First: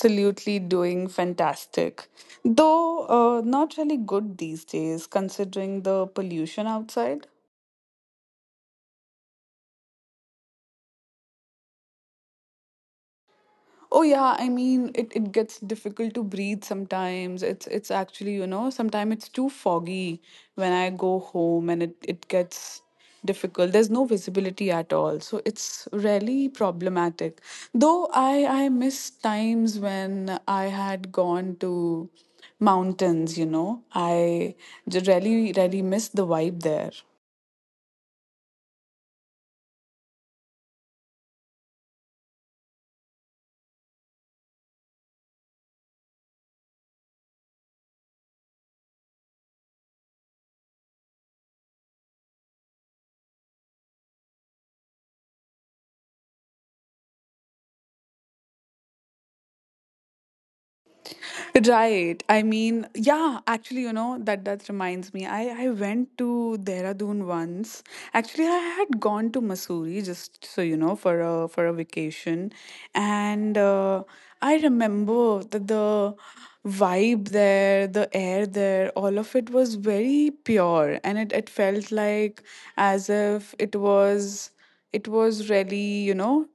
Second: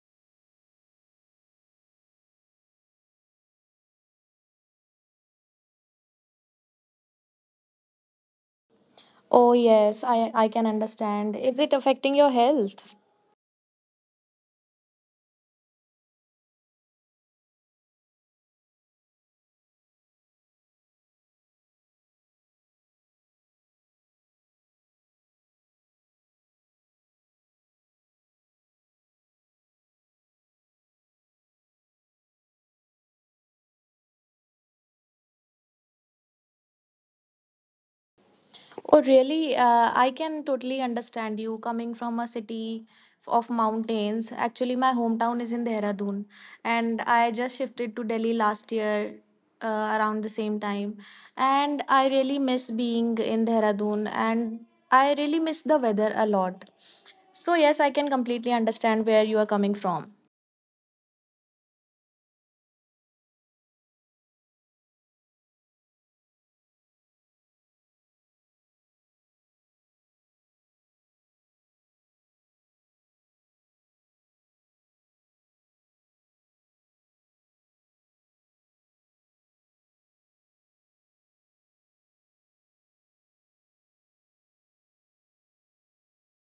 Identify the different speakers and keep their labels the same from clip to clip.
Speaker 1: absolutely doing fantastic. Though not really good these days, considering the pollution outside.
Speaker 2: Oh yes, I can understand. Is it affecting your health?
Speaker 1: Oh yeah, I mean it gets difficult to breathe sometimes. It's actually, you know, sometimes it's too foggy when I go home and it gets difficult. There's no visibility at all. So it's really problematic. Though I miss times when I had gone to mountains, you know. I really miss the vibe there.
Speaker 2: Oh really? I can totally understand you coming from a city of mountains. Actually, my hometown is in Dehradun, and I just shifted to Delhi last year. Around the same time, and I really miss being in Dehradun, and I really miss the weather a lot. So yes, I can completely understand where you are coming from.
Speaker 1: Right. I mean, yeah, actually, you know, that reminds me. I went to Dehradun once. Actually, I had gone to Mussoorie just so you know for a vacation, and I remember that the vibe there, the air there, all of it was very pure, and it felt like as if it was it was really you know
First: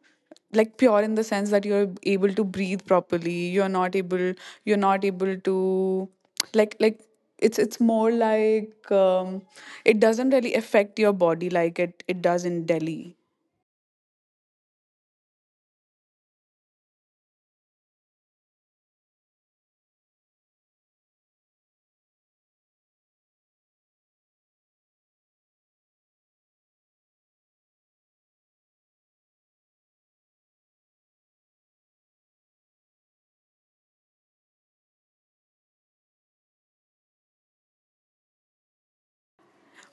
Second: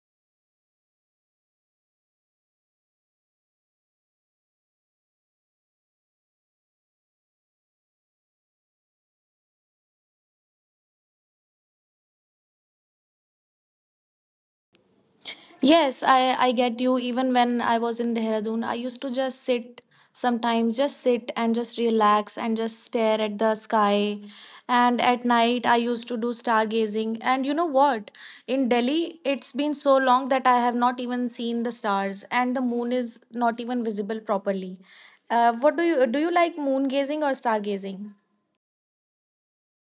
Speaker 1: like pure in the sense that you're able to breathe properly you're not able to like it's more like it doesn't really affect your body like it does in Delhi.
Speaker 2: Yes, I get you. Even when I was in Dehradun, I used to just sit sometimes, just sit and just relax and just stare at the sky. And at night, I used to do stargazing. And you know what? In Delhi, it's been so long that I have not even seen the stars, and the moon is not even visible properly. What do? You like moon gazing or stargazing?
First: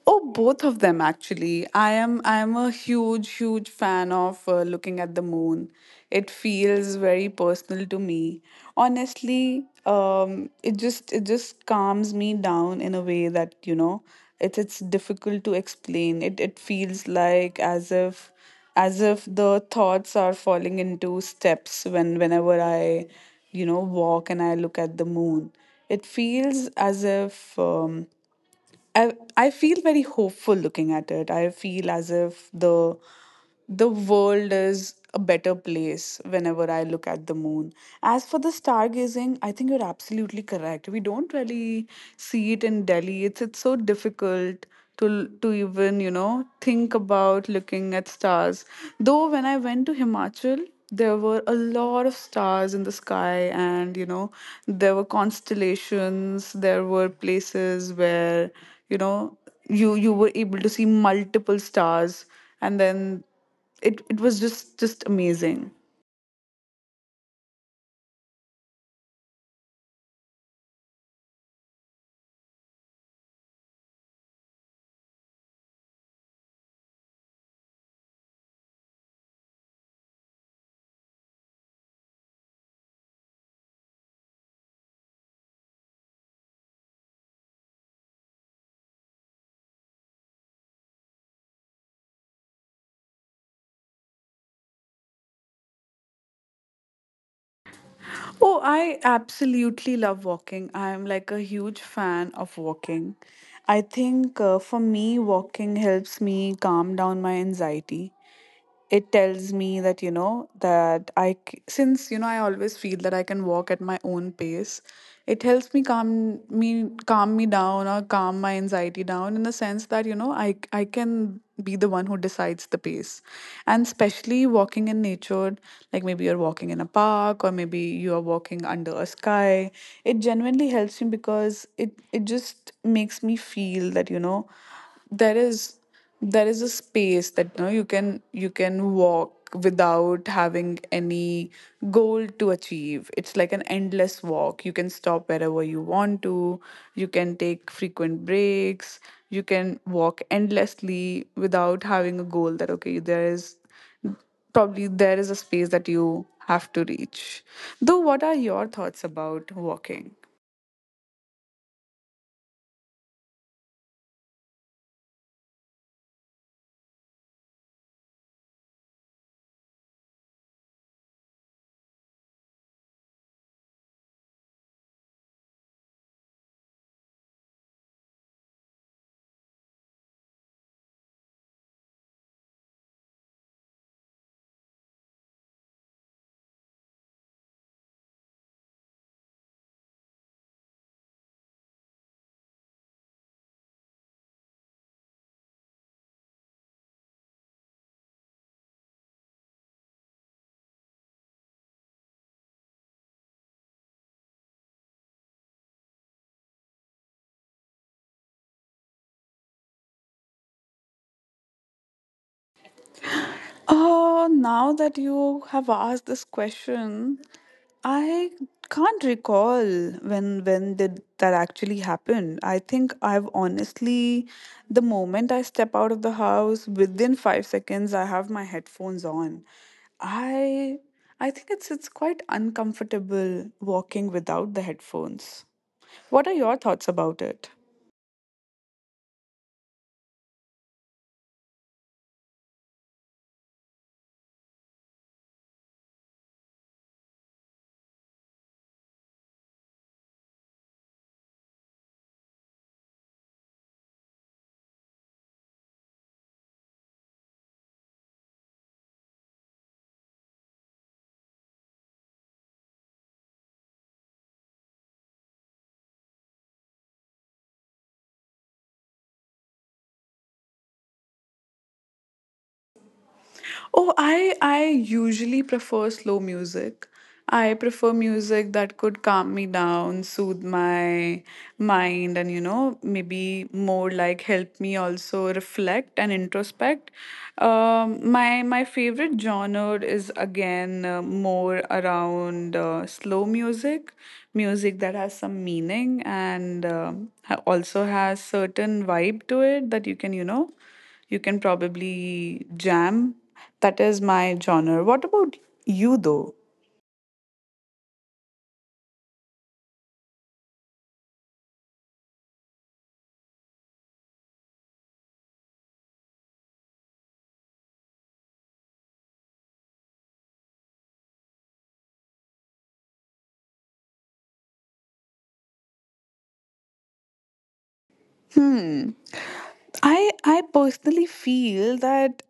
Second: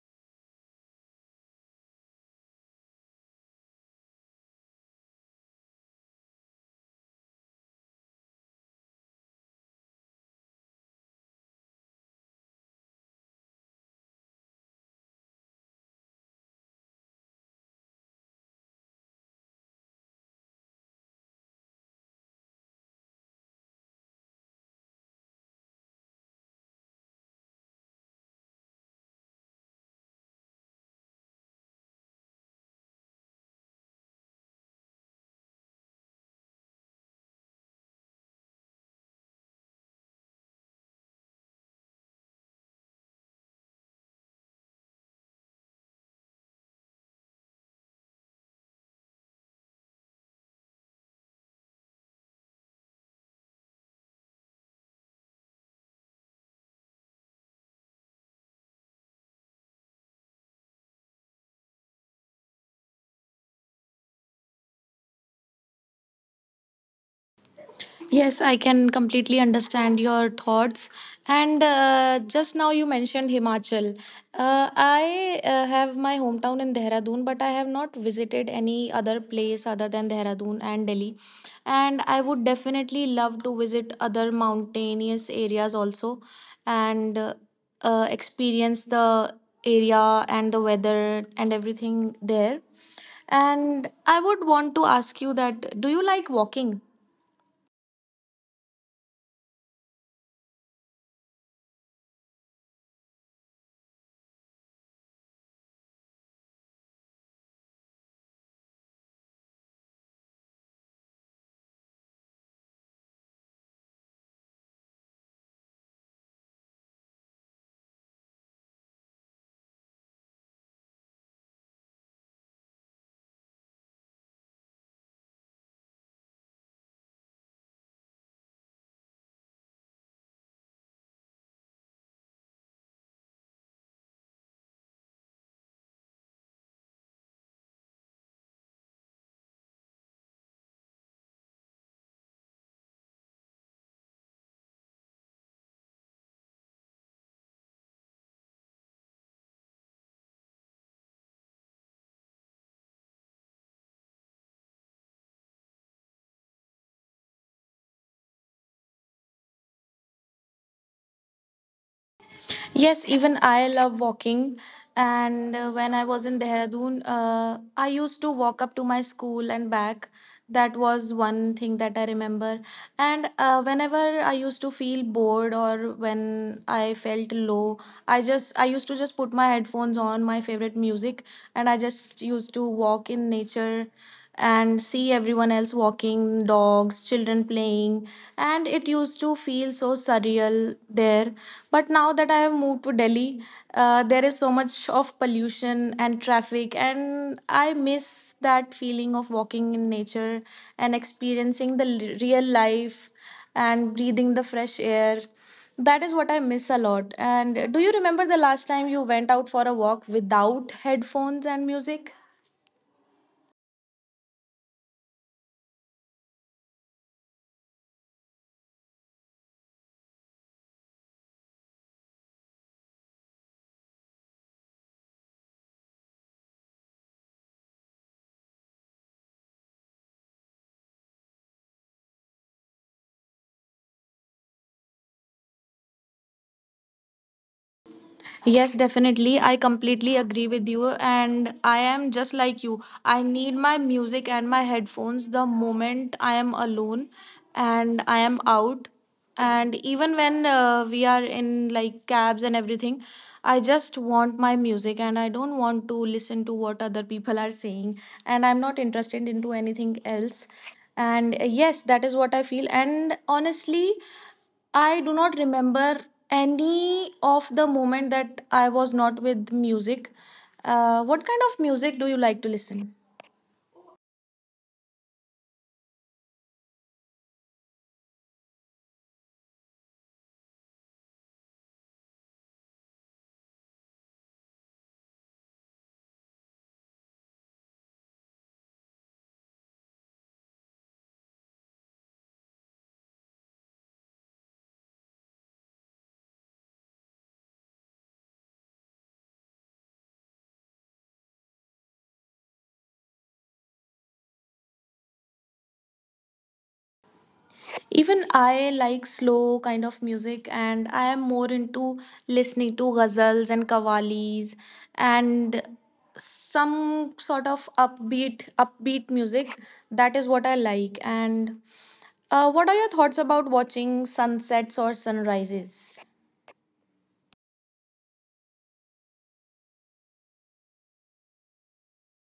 Speaker 1: Oh, both of them actually. I am a huge fan of looking at the moon. It feels very personal to me. Honestly, it just calms me down in a way that you know it's difficult to explain. It feels like as if the thoughts are falling into steps when whenever I you know walk and I look at the moon. It feels as if. I feel very hopeful looking at it. I feel as if the world is a better place whenever I look at the moon. As for the stargazing, I think you're absolutely correct. We don't really see it in Delhi. It's so difficult to even you know think about looking at stars though when I went to Himachal, there were a lot of stars in the sky, and you know there were constellations, there were places where you know you you were able to see multiple stars, and then it was just amazing.
Speaker 2: Yes, I can completely understand your thoughts. And just now you mentioned Himachal. I have my hometown in Dehradun, but I have not visited any other place other than Dehradun and Delhi. And I would definitely love to visit other mountainous areas also, and experience the area and the weather and everything there. And I would want to ask you that, do you like walking?
Speaker 1: Oh, I absolutely love walking. I am like a huge fan of walking. I think for me, walking helps me calm down my anxiety. It tells me that you know that since you know I always feel that I can walk at my own pace. It helps me calm me down or calm my anxiety down in the sense that you know I can be the one who decides the pace. And especially walking in nature, like maybe you're walking in a park or maybe you are walking under a sky, it genuinely helps me because it just makes me feel that you know there is there is a space that you know you can walk without having any goal to achieve. It's like an endless walk, you can stop wherever you want to, you can take frequent breaks, you can walk endlessly without having a goal that okay there is probably there is a space that you have to reach. Though what are your thoughts about walking?
Speaker 2: Yes, even I love walking. And when I was in Dehradun, I used to walk up to my school and back. That was one thing that I remember. And whenever I used to feel bored or when I felt low, I used to just put my headphones on my favorite music, and I just used to walk in nature and see everyone else walking, dogs, children playing. And it used to feel so surreal there. But now that I have moved to Delhi, there is so much of pollution and traffic, and I miss that feeling of walking in nature and experiencing the real life and breathing the fresh air. That is what I miss a lot. And do you remember the last time you went out for a walk without headphones and music?
Speaker 1: Now that you have asked this question, I can't recall when did that actually happen. I think I've honestly, the moment I step out of the house within 5 seconds I have my headphones on. I I think it's quite uncomfortable walking without the headphones. What are your thoughts about it?
Speaker 2: Yes, definitely. I completely agree with you. And I am just like you. I need my music and my headphones the moment I am alone and I am out. And even when we are in like cabs and everything, I just want my music and I don't want to listen to what other people are saying. And I'm not interested into anything else. And yes, that is what I feel. And honestly, I do not remember any of the moment that I was not with music. What kind of music do you like to listen?
Speaker 1: Oh, I usually prefer slow music. I prefer music that could calm me down, soothe my mind, and you know, maybe more like help me also reflect and introspect. My favorite genre is again more around slow music, music that has some meaning and also has certain vibe to it that you can you know you can probably jam. That is my genre. What about you, though?
Speaker 2: Even I like slow kind of music, and I am more into listening to ghazals and qawwalis, and some sort of upbeat music. That is what I like. And what are your thoughts about watching sunsets or sunrises?
Speaker 1: Hmm. I personally feel that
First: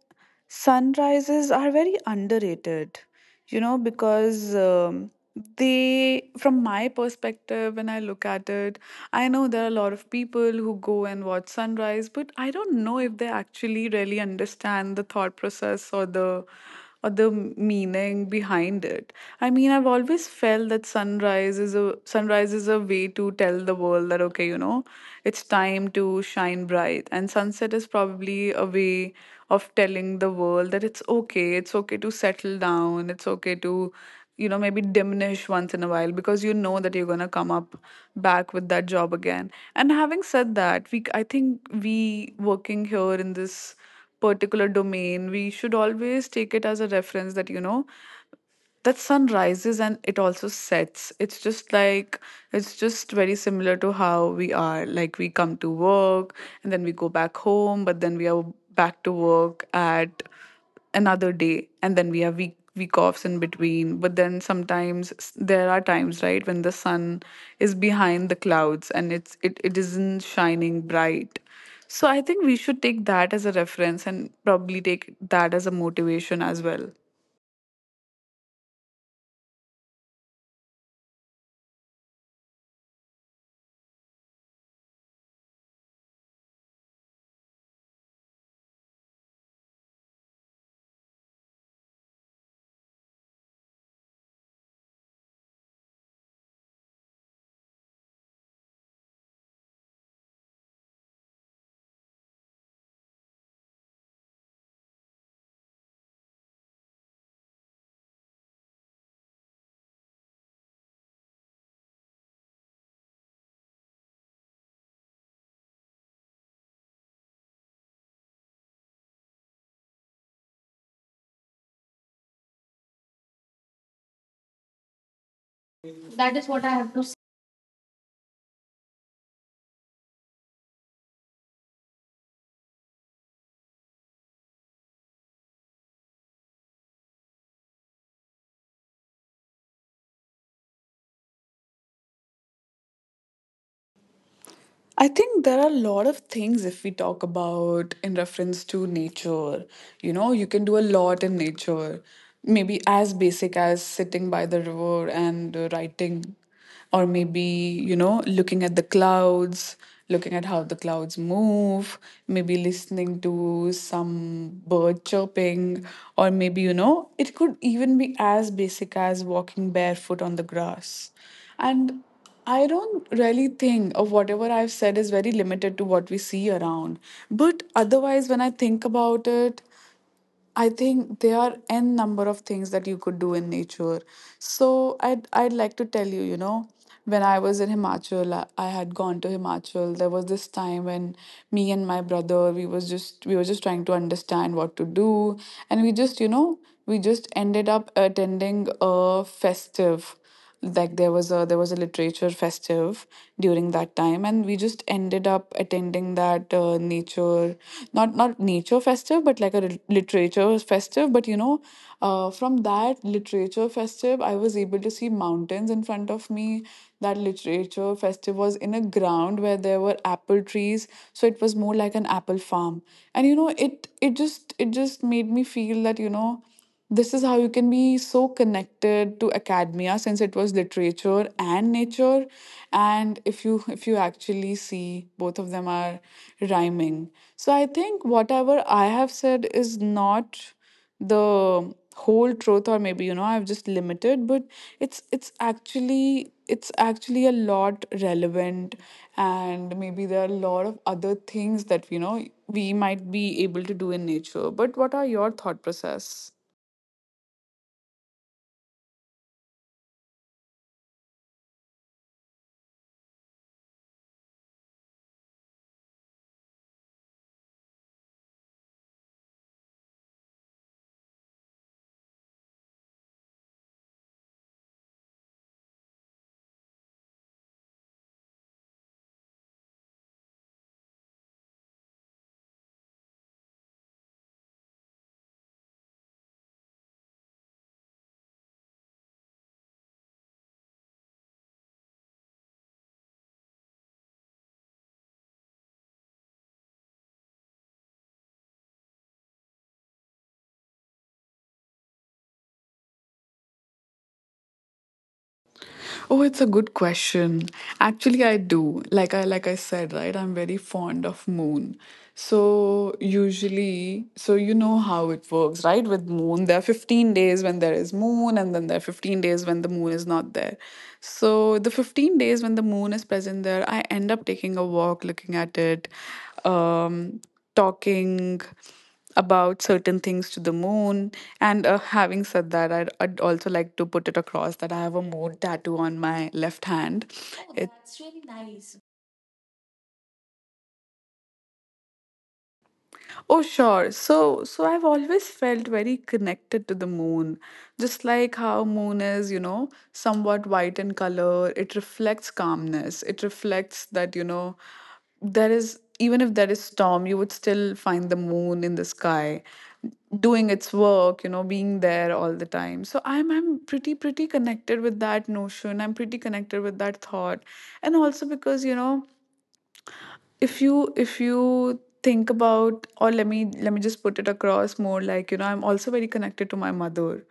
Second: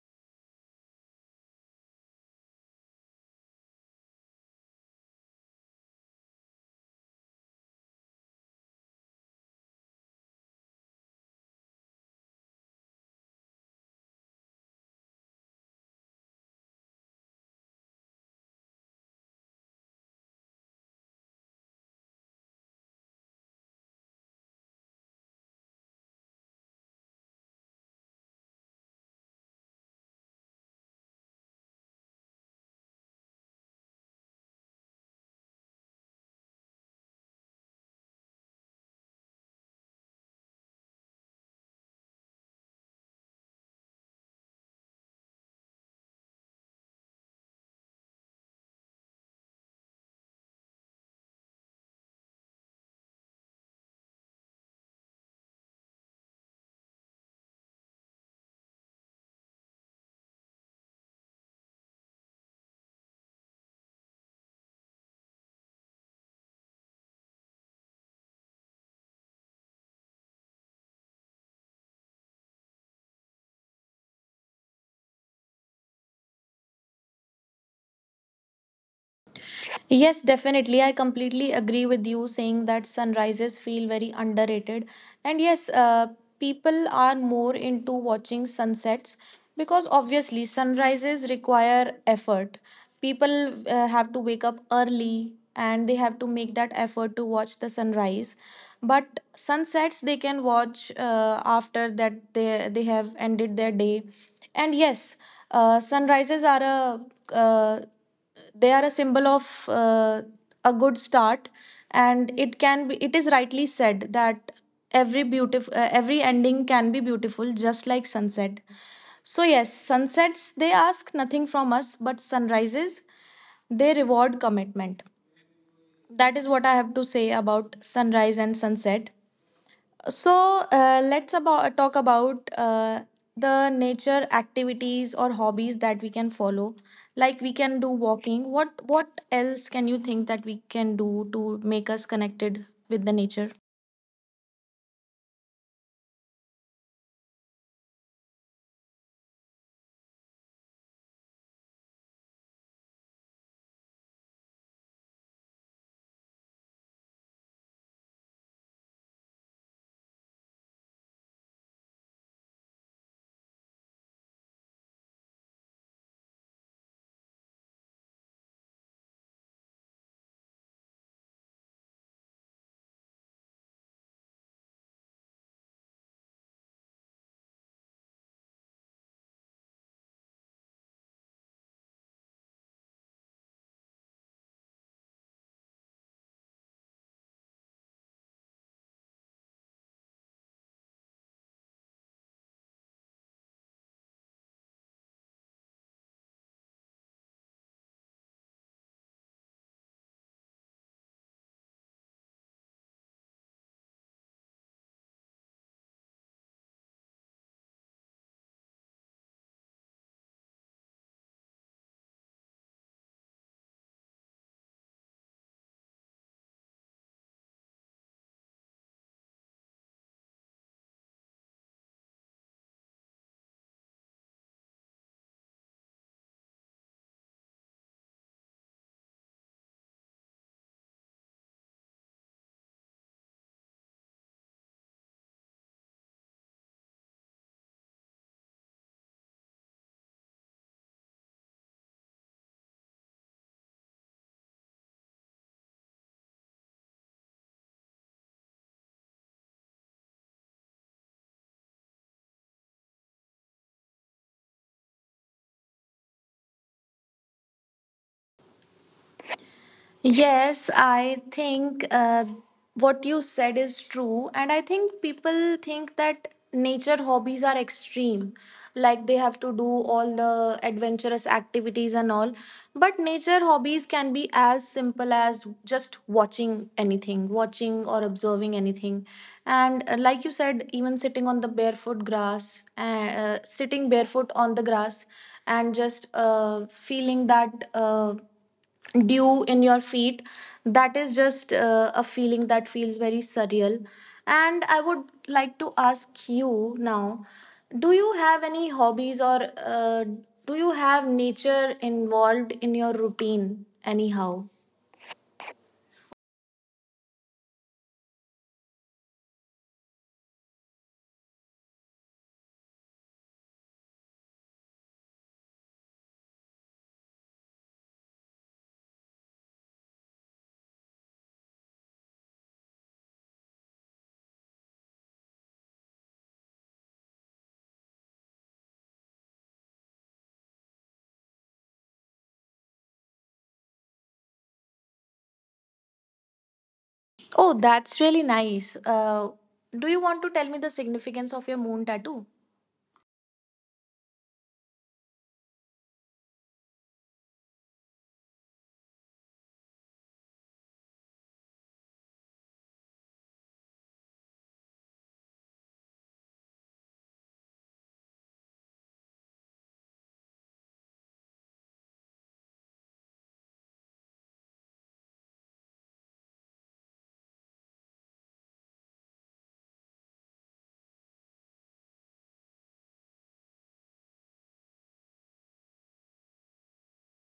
Speaker 1: sunrises are very underrated. You know, because they, from my perspective, when I look at it, I know there are a lot of people who go and watch sunrise, but I don't know if they actually really understand the thought process or the meaning behind it. I mean, I've always felt that sunrise is a way to tell the world that okay, you know it's time to shine bright. And sunset is probably a way of telling the world that it's okay. It's okay to settle down. It's okay to, you know, maybe diminish once in a while because you know that you're going to come up back with that job again. And having said that, we I think we working here in this particular domain, we should always take it as a reference that, you know, that sun rises and it also sets. It's just like it's just very similar to how we are, like we come to work and then we go back home, but then we are back to work at another day, and then we have week offs in between, but then sometimes there are times, right, when the sun is behind the clouds and it isn't shining bright. So I think we should take that as a reference and probably take that as a motivation as well.
Speaker 2: Yes, definitely. I completely agree with you saying that sunrises feel very underrated. And yes, people are more into watching sunsets because obviously sunrises require effort. People have to wake up early and they have to make that effort to watch the sunrise. But sunsets, they can watch after that, they have ended their day. And yes, sunrises are a uh, they are a symbol of a good start. And it can be, it is rightly said that every beautiful every ending can be beautiful, just like sunset. So yes, sunsets they ask nothing from us, but sunrises, they reward commitment. That is what I have to say about sunrise and sunset. So let's about talk about the nature activities or hobbies that we can follow. Like we can do walking. What else can you think that we can do to make us connected with the nature?
Speaker 1: I think there are a lot of things if we talk about in reference to nature. You know, you can do a lot in nature, maybe as basic as sitting by the river and writing, or maybe, you know, looking at the clouds, looking at how the clouds move, maybe listening to some bird chirping, or maybe, you know, it could even be as basic as walking barefoot on the grass. And I don't really think of whatever I've said is very limited to what we see around. But otherwise, when I think about it, I think there are n number of things that you could do in nature. So I'd like to tell you, you know, when I was in Himachal, I had gone to Himachal. There was this time when me and my brother, we were just trying to understand what to do, and we just, you know, we just ended up attending a festive, like there was a literature festive during that time, and we just ended up attending that nature, not nature festive but like a literature festive, but you know from that literature festive I was able to see mountains in front of me. That literature festive was in a ground where there were apple trees, so it was more like an apple farm. And you know it just it just made me feel that you know this is how you can be so connected to academia since it was literature and nature. And if you actually see, both of them are rhyming. So I think whatever I have said is not the whole truth, or maybe you know I've just limited, but it's actually it's actually a lot relevant. And maybe there are a lot of other things that you know we might be able to do in nature, but what are your thought process?
Speaker 2: Yes, I think what you said is true. And I think people think that nature hobbies are extreme, like they have to do all the adventurous activities and all. But nature hobbies can be as simple as just watching anything, watching or observing anything. And like you said, even sitting on the barefoot grass, sitting barefoot on the grass, and just feeling that. Dew in your feet, that is just a feeling that feels very surreal. And I would like to ask you now, do you have any hobbies, or uh, do you have nature involved in your routine anyhow?
Speaker 1: Oh, it's a good question. Actually, I do. Like I said, right? I'm very fond of moon. So usually, so you know how it works, right? With moon, there are 15 days when there is moon, and then there are 15 days when the moon is not there. So the 15 days when the moon is present there, I end up taking a walk, looking at it, um, talking about certain things to the moon. And having said that, I'd also like to put it across that I have a moon tattoo on my left hand.
Speaker 2: Oh,
Speaker 1: Oh,
Speaker 2: that's
Speaker 1: that's
Speaker 2: really
Speaker 1: really
Speaker 2: nice.
Speaker 1: nice.
Speaker 2: Do you want to tell me the significance of your moon tattoo?
Speaker 1: Oh, sure. So, so I've always felt very connected to the moon, just like how moon is, you know, somewhat white in color. It reflects calmness. It reflects that, you know, there is even if there is storm, you would still find the moon in the sky doing its work, you know, being there all the time. So I'm pretty connected with that notion. I'm pretty connected with that thought. And also because, you know, if you think about or let me just put it across more like, you know, I'm also very connected to my mother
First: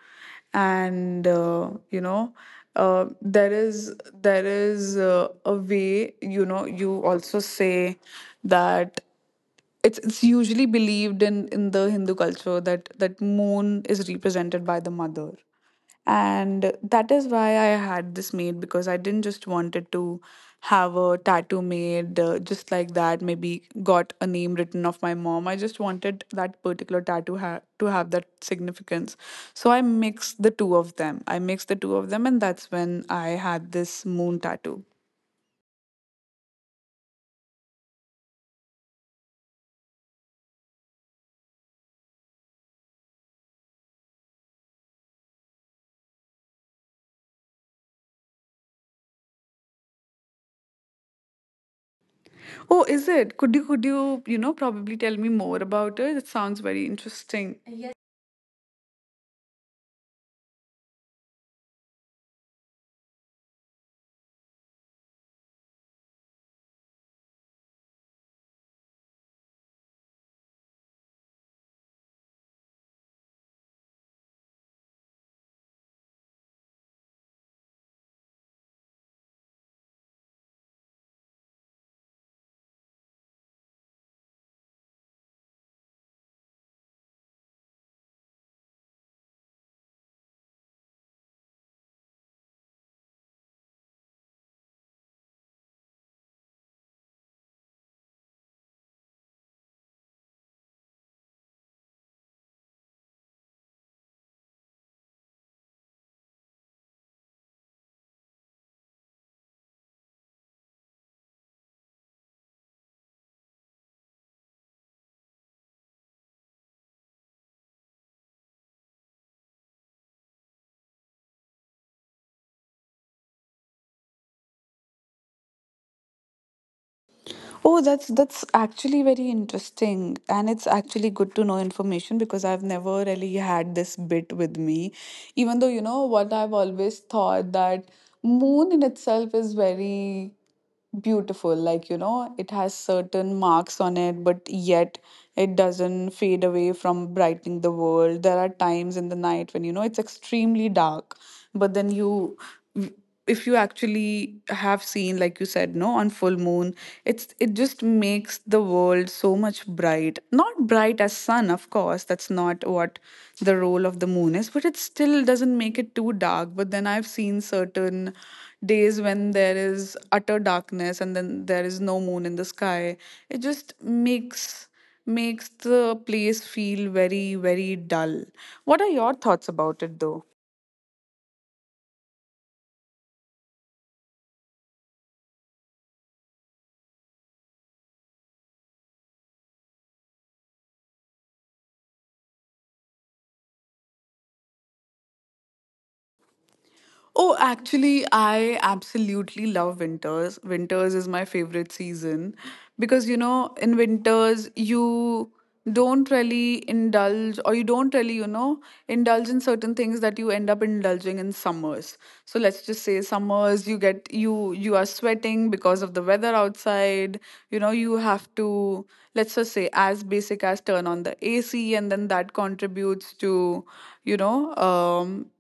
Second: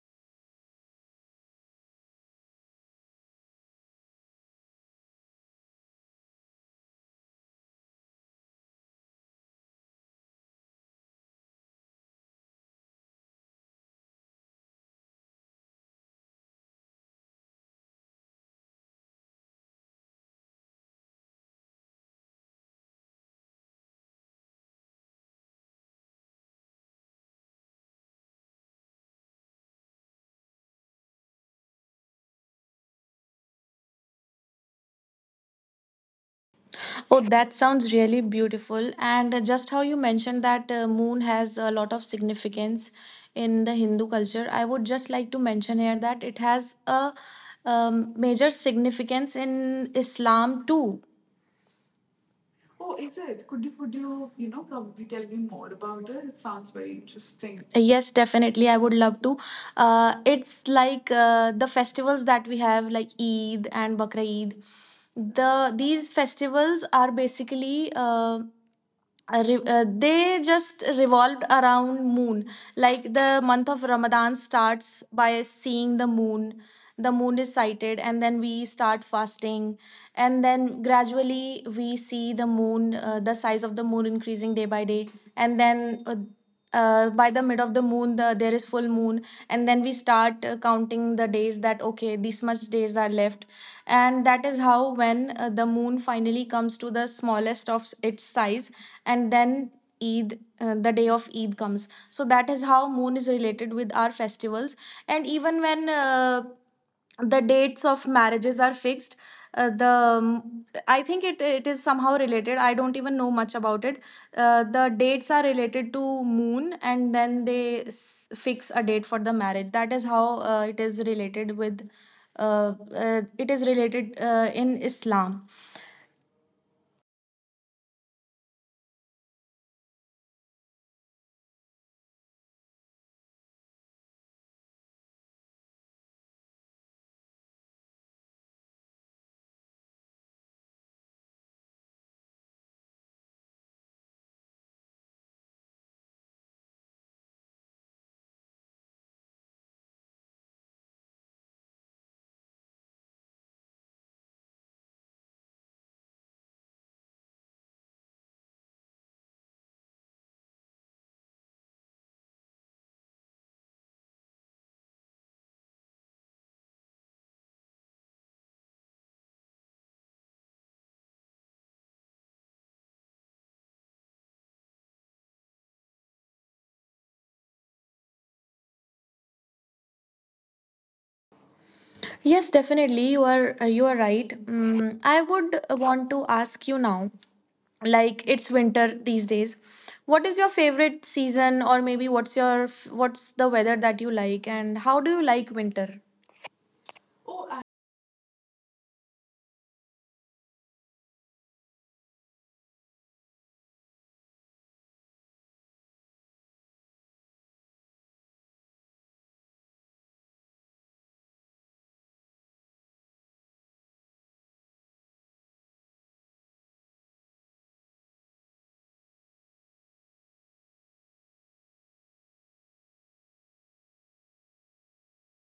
Speaker 1: and there is there is a way, you know, you also say that it's usually believed in the Hindu culture that moon is represented by the mother. And that is why I had this made, because I didn't just wanted to have a tattoo made just like that, maybe got a name written of my mom. I just wanted that particular to have that significance. So I mixed the two of them, I mixed the two of them, and that's when I had this moon tattoo.
Speaker 2: Oh, that sounds really beautiful. And just how you mentioned that moon has a lot of significance in the Hindu culture, I would just like to mention here that it has a major significance in Islam too.
Speaker 1: Oh, is it? Could you, you know, probably tell me more about it? It sounds very interesting.
Speaker 2: Yes, definitely. I would love to. It's like the festivals that we have, like Eid and Bakra Eid. These festivals are basically. They just revolved around moon. Like the month of Ramadan starts by seeing the moon. The moon is sighted and then we start fasting. And then gradually we see the moon, the size of the moon increasing day by day. And then by the mid of the moon, there is full moon. And then we start counting the days, that okay, these much days are left. And that is how, when the moon finally comes to the smallest of its size, and then Eid, the day of Eid comes. So that is how moon is related with our festivals. And even when the dates of marriages are fixed, the I think it, it is somehow related. I don't even know much about it. The dates are related to moon, and then they fix a date for the marriage. That is how it is related with uh, it is related in Islam.
Speaker 1: Oh, that's actually very interesting, and it's actually good to know information because I've never really had this bit with me. Even though, you know what, I've always thought that moon in itself is very beautiful, like, you know, it has certain marks on it, but yet it doesn't fade away from brightening the world. There are times in the night when, you know, it's extremely dark, but then you, if you actually have seen, like you said, no, on full moon, it's it just makes the world so much bright. Not bright as sun, of course, that's not what the role of the moon is, but it still doesn't make it too dark. But then I've seen certain days when there is utter darkness and then there is no moon in the sky. It just makes makes the place feel very, very dull. What are your thoughts about it though?
Speaker 2: Yes, definitely you are right. Mm, I would want to ask you now, like it's winter these days, what is your favorite season, or maybe what's your, what's the weather that you like, and how do you like winter?
Speaker 1: Oh, actually, I absolutely love winters. Winters is my favorite season because, you know, in winters, you don't really indulge or you don't really, you know, indulge in certain things that you end up indulging in summers. So let's just say summers, you get you are sweating because of the weather outside. You know, you have to, let's just say, as basic as turn on the AC, and then that contributes to, you know,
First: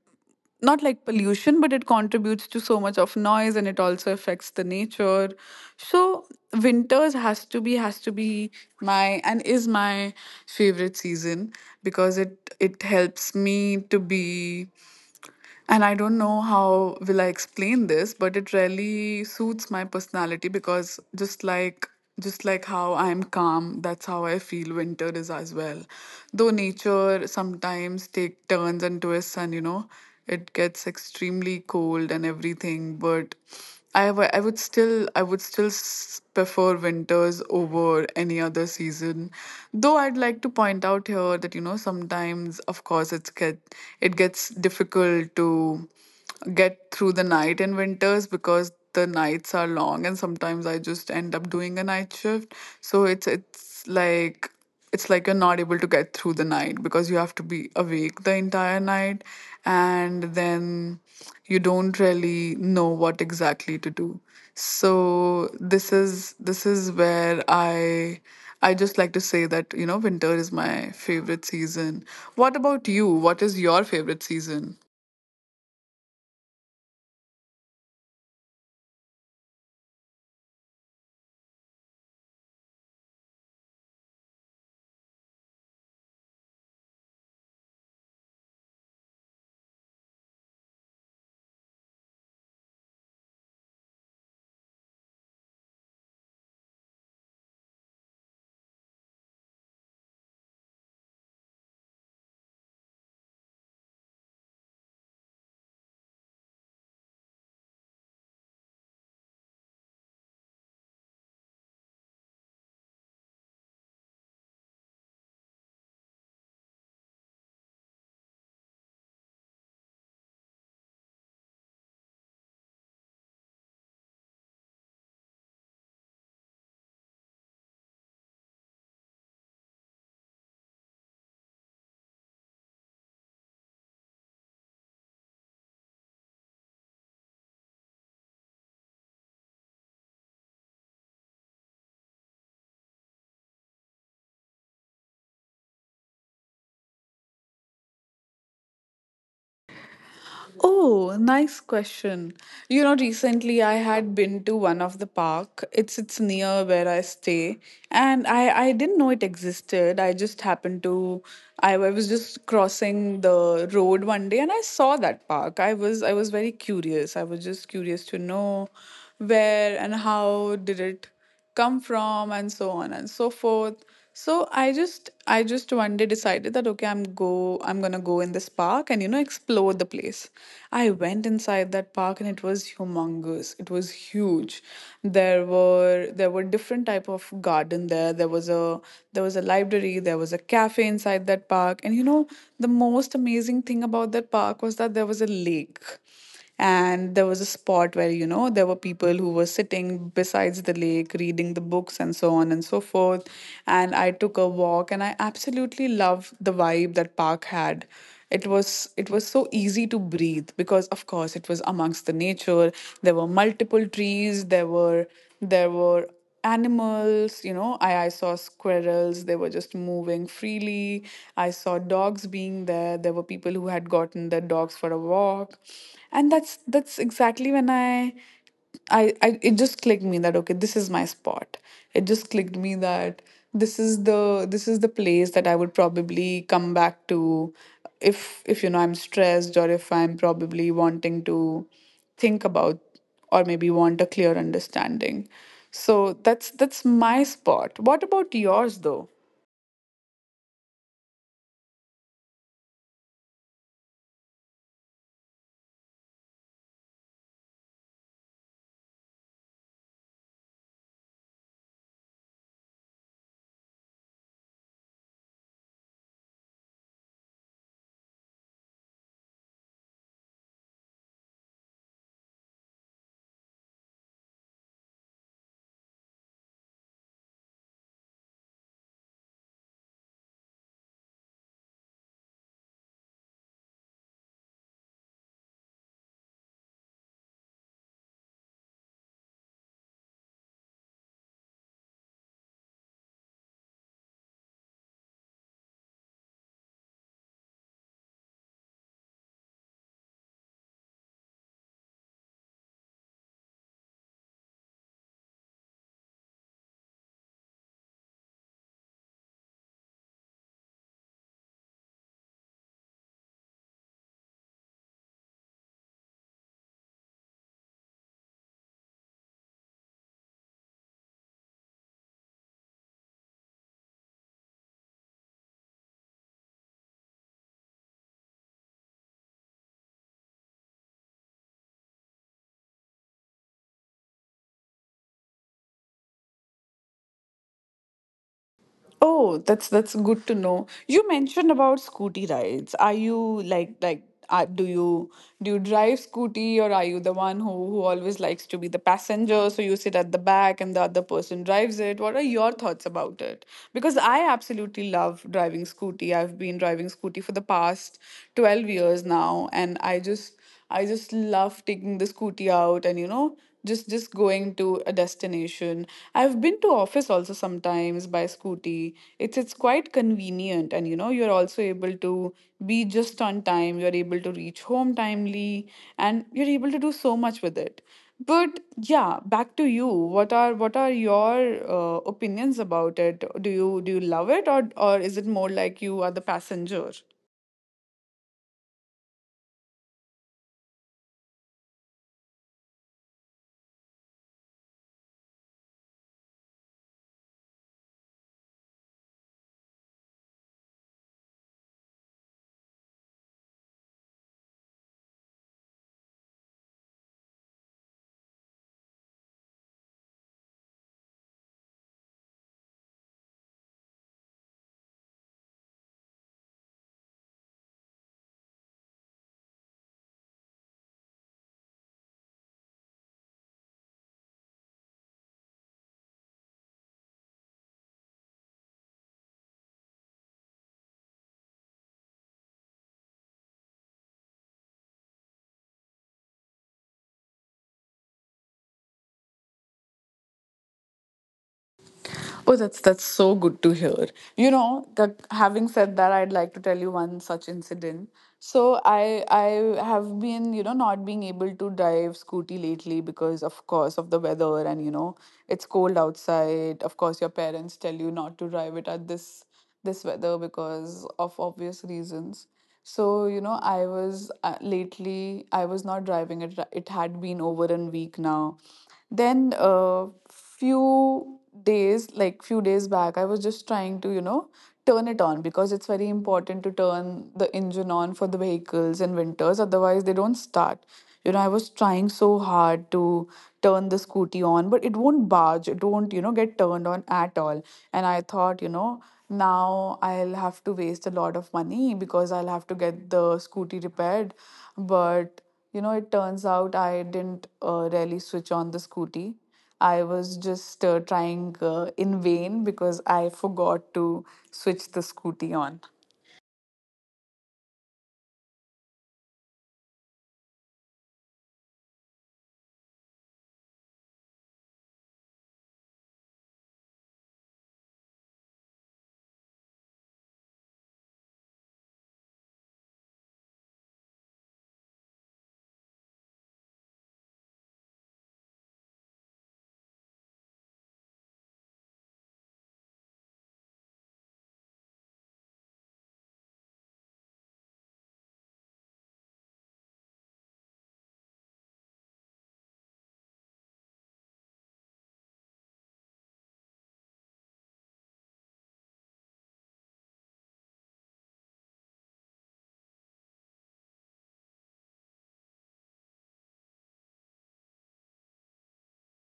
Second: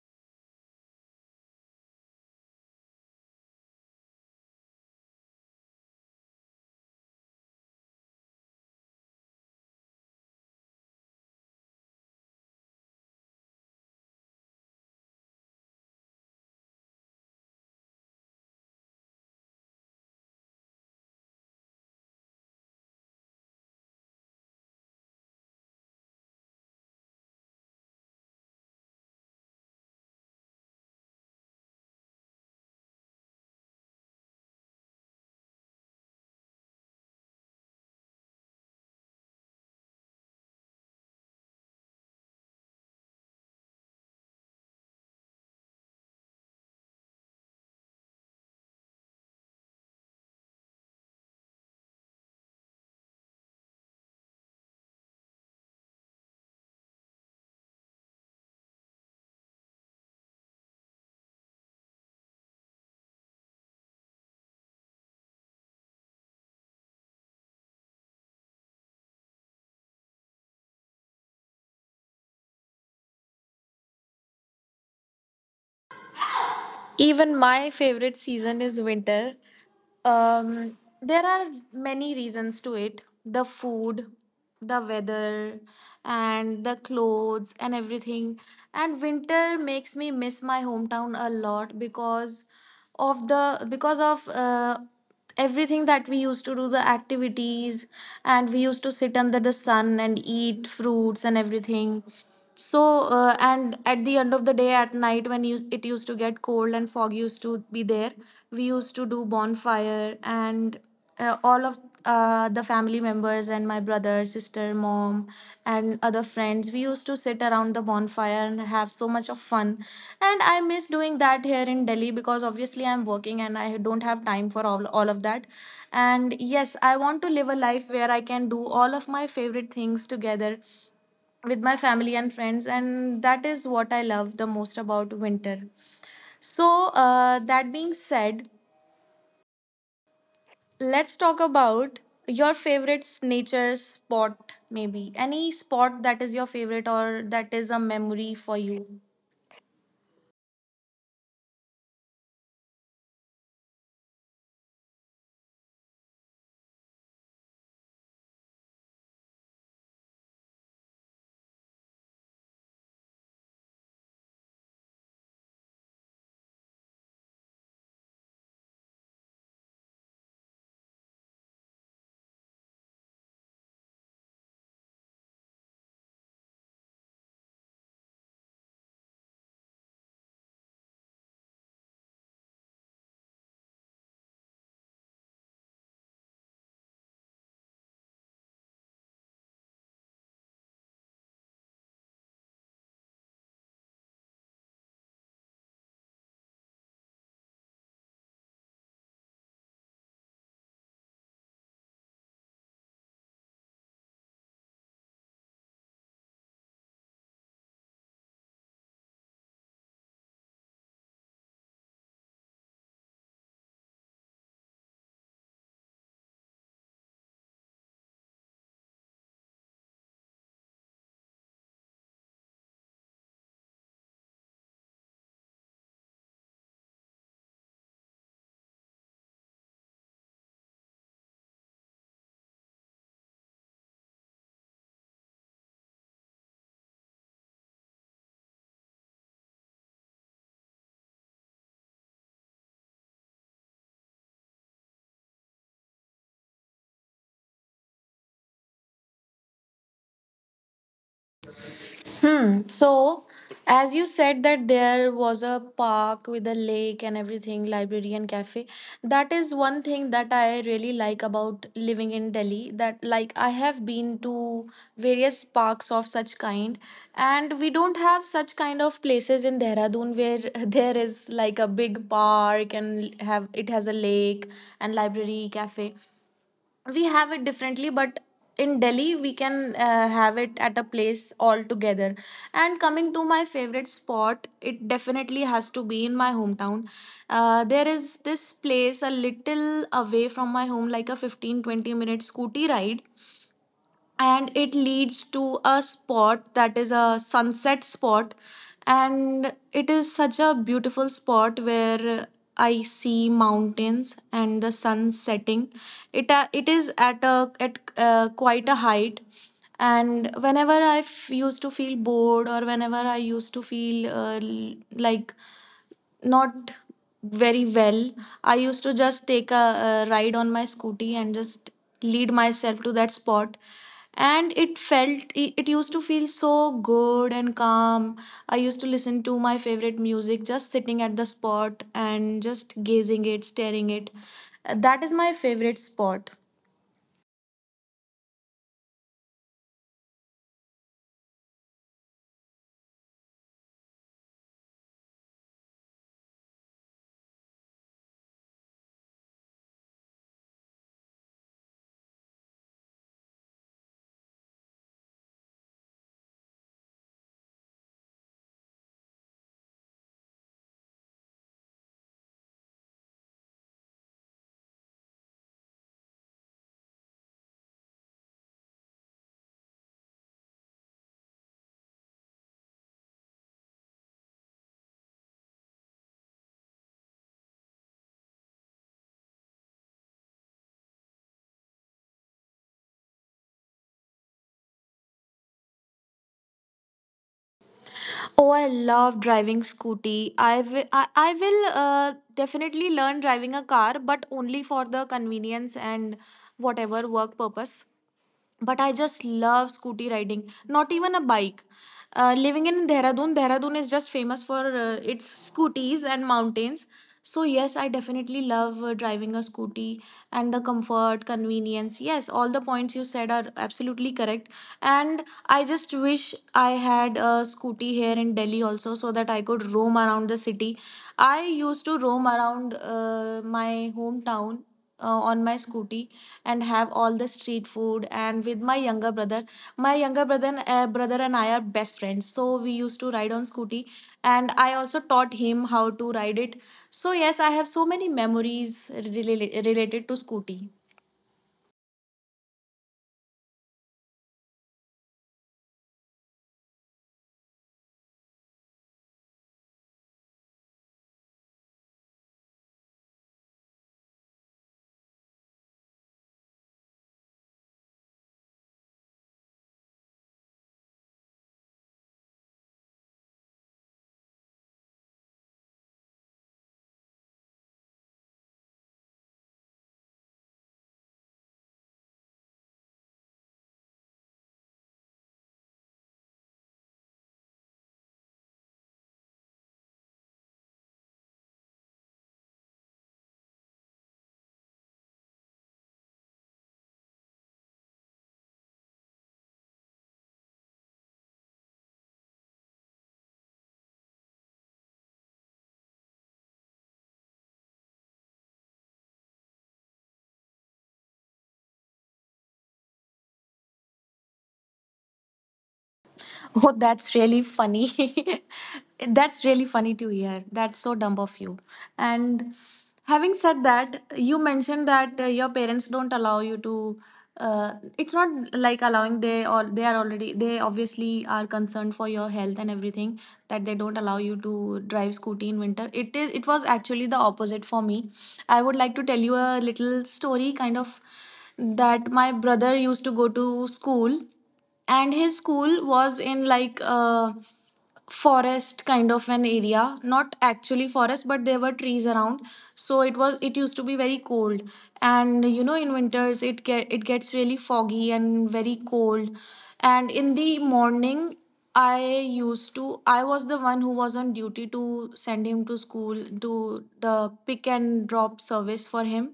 Speaker 1: not like pollution, but it contributes to so much of noise, and it also affects the nature. So winters has to be, has to be my, and is my favorite season, because it helps me to be, and I don't know how will I explain this, but it really suits my personality, because just like how I'm calm, that's how I feel winter is as well. Though nature sometimes take turns and twists, and, you know, it gets extremely cold and everything, but I would still prefer winters over any other season. Though I'd like to point out here that, you know, sometimes, of course, it's get it gets difficult to get through the night in winters, because the nights are long, and sometimes I just end up doing a night shift. So it's like you're not able to get through the night, because you have to be awake the entire night, and then you don't really know what exactly to do. So this is where I just like to say that, you know, winter is my favorite season. What about you? What is your favorite season?
Speaker 2: Even my favorite season is winter. Um, there are many reasons to it: the food, the weather, and the clothes and everything. And winter makes me miss my hometown a lot because of everything that we used to do, the activities. And we used to sit under the sun and eat fruits and everything. So and at the end of the day at night when you, it used to get cold and fog used to be there, we used to do bonfire. And all of the family members and my brother, sister, mom, and other friends. We used to sit around the bonfire and have so much of fun. And I miss doing that here in Delhi, because obviously I'm working and I don't have time for all of that. And yes, I want to live a life where I can do all of my favorite things together with my family and friends. And that is what I love the most about winter. So, that being said, let's talk about your favorite nature spot, maybe. Any spot that is your favorite or that is a memory for you.
Speaker 1: Oh, nice question. You know, recently I had been to one of the park. It's near where I stay, and I didn't know it existed. I just happened to, I was just crossing the road one day and I saw that park. I was very curious. I was just curious to know where and how did it come from and so on and so forth. So I just one day decided that, okay, I'm gonna go in this park and, you know, explore the place. I went inside that park, and it was humongous. It was huge. There were different type of garden there. There was a library, there was a cafe inside that park, and, you know, the most amazing thing about that park was that there was a lake. And there was a spot where, you know, there were people who were sitting besides the lake reading the books and so on and so forth. And I took a walk and I absolutely loved the vibe that park had. It was it was so easy to breathe because, of course, it was amongst the nature. There were multiple trees. There were animals, you know, I saw squirrels, they were just moving freely. I saw dogs being there. There were people who had gotten their dogs for a walk. And that's exactly when I it just clicked me that, okay, this is my spot. It just clicked me that this is the, this is the place that I would probably come back to if, you know, I'm stressed, or if I'm probably wanting to think about, or maybe want a clear understanding. So that's my spot. What about yours though?
Speaker 2: Hmm. So, as you said that there was a park with a lake and everything, library and cafe. That is one thing that I really like about living in Delhi. That like I have been to various parks of such kind, and we don't have such kind of places in Dehradun where there is like a big park and have it has a lake and library, cafe. We have it differently, but in Delhi we can have it at a place altogether. And coming to my favorite spot, it definitely has to be in my hometown. There is this place a little away from my home, like a fifteen twenty 20-minute scooty ride, and it leads to a spot that is a sunset spot. And it is such a beautiful spot where I see mountains and the sun setting. It it is at a at quite a height. And whenever I used to feel bored, or whenever I used to feel like not very well, I used to just take a, ride on my scooty and just lead myself to that spot. And it felt, it used to feel so good and calm. I used to listen to my favorite music, just sitting at the spot and just gazing it, staring it. That is my favorite spot.
Speaker 1: Oh, that's good to know. You mentioned about scooty rides. Are you like are, do you drive scooty, or are you the one who always likes to be the passenger, so you sit at the back and the other person drives it? What are your thoughts about it? Because I absolutely love driving scooty. I've been driving scooty for the past 12 years now, and I just love taking the scooty out and, you know, just going to a destination. I've been to office also sometimes by scooty. It's quite convenient, and, you know, you're also able to be just on time. You're able to reach home timely, and you're able to do so much with it. But yeah, back to you. What are your opinions about it? Do you love it, or is it more like you are the passenger?
Speaker 2: Oh, I love driving scooty. I will definitely learn driving a car, but only for the convenience and whatever work purpose, but I just love scooty riding, not even a bike. Living in Dehradun, Dehradun is just famous for its scooties and mountains. So, yes, I definitely love driving a scooty and the comfort, convenience. Yes, all the points you said are absolutely correct. And I just wish I had a scooty here in Delhi also so that I could roam around the city. I used to roam around my hometown on my scooty and have all the street food and with my younger brother, brother and I are best friends, so we used to ride on scooty, and I also taught him how to ride it. So yes, I have so many memories related to scooty.
Speaker 1: Oh, that's so good to hear. You know, the, having said that, I'd like to tell you one such incident. So I have been, you know, not being able to drive scooty lately, because of course of the weather, and, you know, it's cold outside. Of course, your parents tell you not to drive it at this this weather because of obvious reasons. So, you know, I was lately I was not driving it. It had been over a week now. Then few days, like few days back, I was just trying to, you know, turn it on, because it's very important to turn the engine on for the vehicles in winters, otherwise, they don't start. You know, I was trying so hard to turn the scooty on, but it won't barge, it won't, you know, get turned on at all. And I thought, you know, now I'll have to waste a lot of money, because I'll have to get the scooty repaired. But, you know, it turns out I didn't really switch on the scooty. I was just trying in vain because I forgot to switch the scooty on.
Speaker 2: Oh, that's really funny. That's really funny to hear. That's so dumb of you. And having said that, you mentioned that your parents don't allow you to. It's not like allowing, they or they are already, they obviously are concerned for your health and everything, that they don't allow you to drive scooty in winter. It is it was actually the opposite for me. I would like to tell you a little story, kind of, that my brother used to go to school, and his school was in like a forest kind of an area, not actually forest, but there were trees around. So it was, it used to be very cold, and you know, in winters it gets really foggy and very cold. And in the morning, I used to I was the one who was on duty to send him to school, to the pick and drop service for him.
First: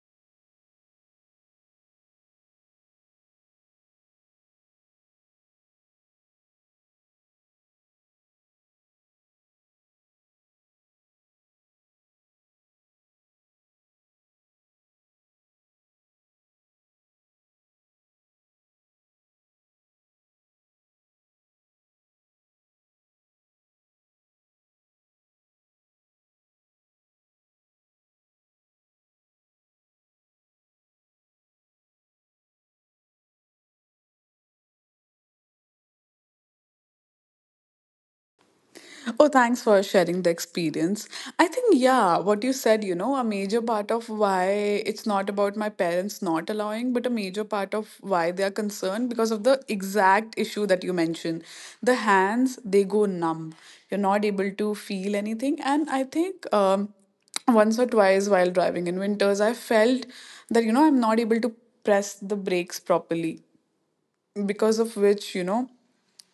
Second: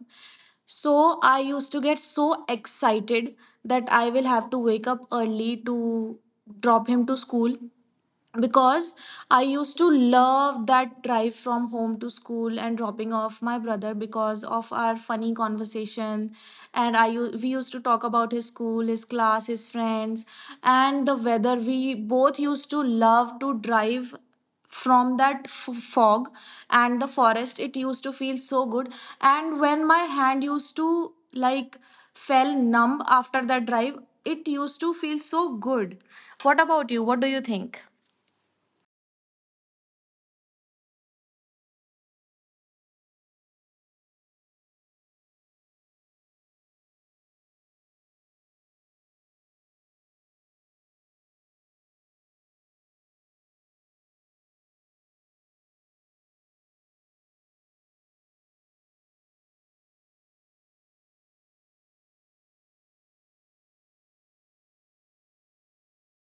Speaker 2: So I used to get so excited that I will have to wake up early to drop him to school, because I used to love that drive from home to school and dropping off my brother because of our funny conversation. And we used to talk about his school, his class, his friends, and the weather. We both used to love to drive from that fog and the forest. It used to feel so good. And when my hand used to like fell numb after that drive, it used to feel so good. What about you? What do you think?
Speaker 1: Oh, thanks for sharing the experience. I think, yeah, what you said, you know, a major part of why, it's not about my parents not allowing, but a major part of why they are concerned because of the exact issue that you mentioned. The hands, they go numb. You're not able to feel anything. And I think once or twice while driving in winters, I felt that, you know, I'm not able to press the brakes properly, because of which, you know,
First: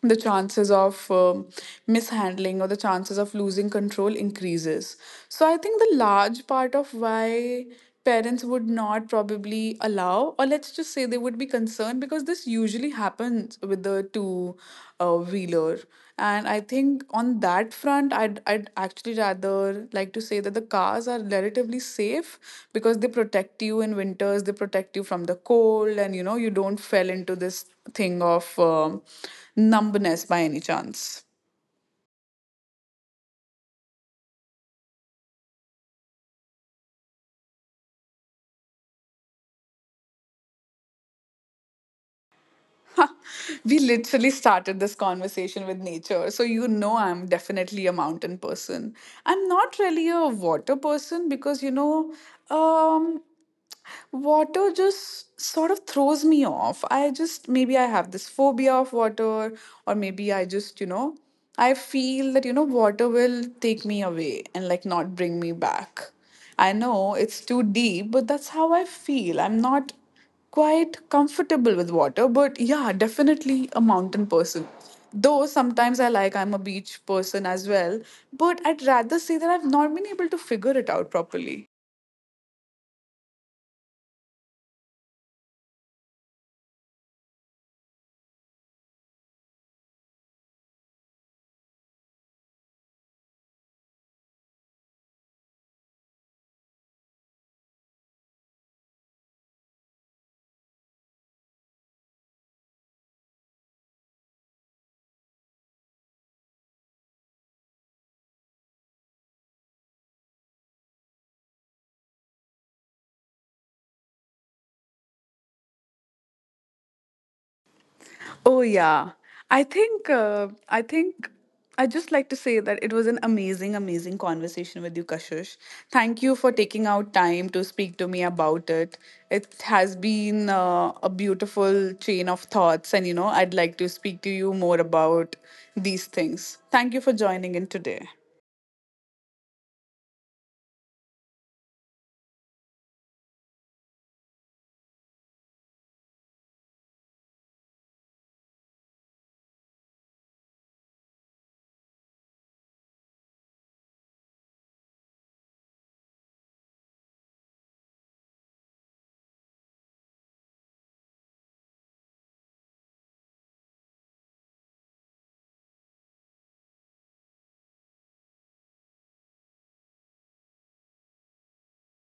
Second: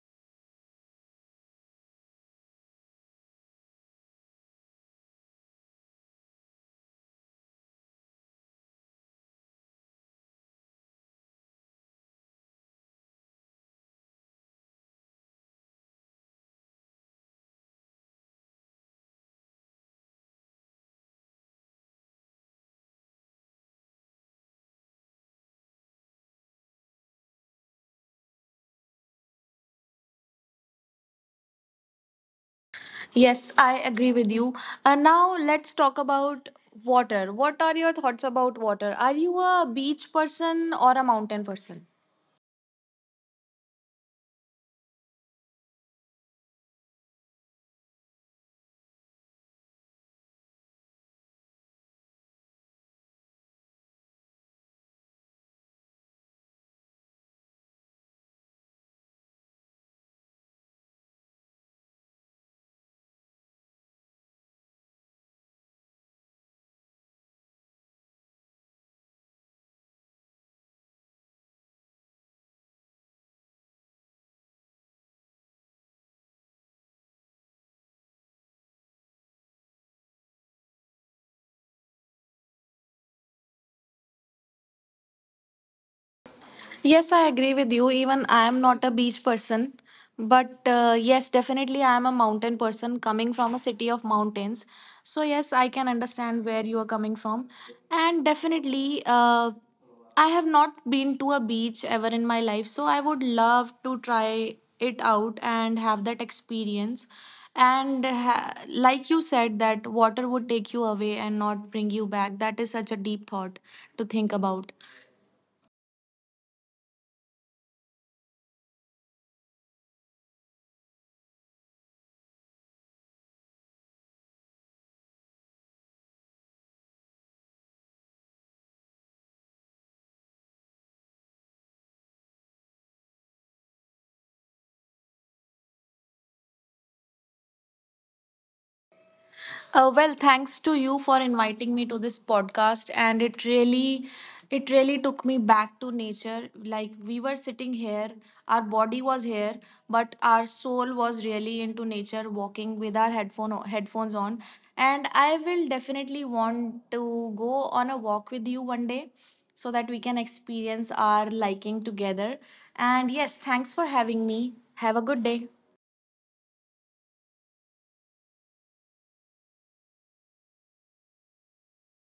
Speaker 1: the chances of mishandling, or the chances of losing control increases. So I think the large part of why parents would not probably allow, or let's just say they would be concerned, because this usually happens with the two wheeler. And I think on that front, I'd actually rather like to say that the cars are relatively safe, because they protect you in winters, they protect you from the cold, and, you know, you don't fell into this thing of numbness by any chance.
Speaker 2: Yes, I agree with you. And now let's talk about water. What are your thoughts about water? Are you a beach person or a mountain person?
Speaker 1: We literally started this conversation with nature. So, you know, I'm definitely a mountain person. I'm not really a water person because, you know, um, water just sort of throws me off. I just, maybe I have this phobia of water, or maybe I just, you know, I feel that, you know, water will take me away and like not bring me back. I know it's too deep, but that's how I feel. I'm not quite comfortable with water, but yeah, definitely a mountain person. Though sometimes I like I'm a beach person as well, but I'd rather say that I've not been able to figure it out properly.
Speaker 2: Yes, I agree with you. Even I am not a beach person, but yes, definitely I am a mountain person, coming from a city of mountains. So, yes, I can understand where you are coming from. And definitely, I have not been to a beach ever in my life. So, I would love to try it out and have that experience. And like you said, that water would take you away and not bring you back. That is such a deep thought to think about.
Speaker 1: Oh yeah. I think I think I just like to say that it was an amazing amazing conversation with you, Kashish. Thank you for taking out time to speak to me about it. It has been a beautiful chain of thoughts, and, you know, I'd like to speak to you more about these things. Thank you for joining in today.
Speaker 2: Well, thanks to you for inviting me to this podcast, and it really took me back to nature. Like we were sitting here, our body was here, but our soul was really into nature, walking with our headphones on. And I will definitely want to go on a walk with you one day, so that we can experience our liking together. And yes, thanks for having me. Have a good day.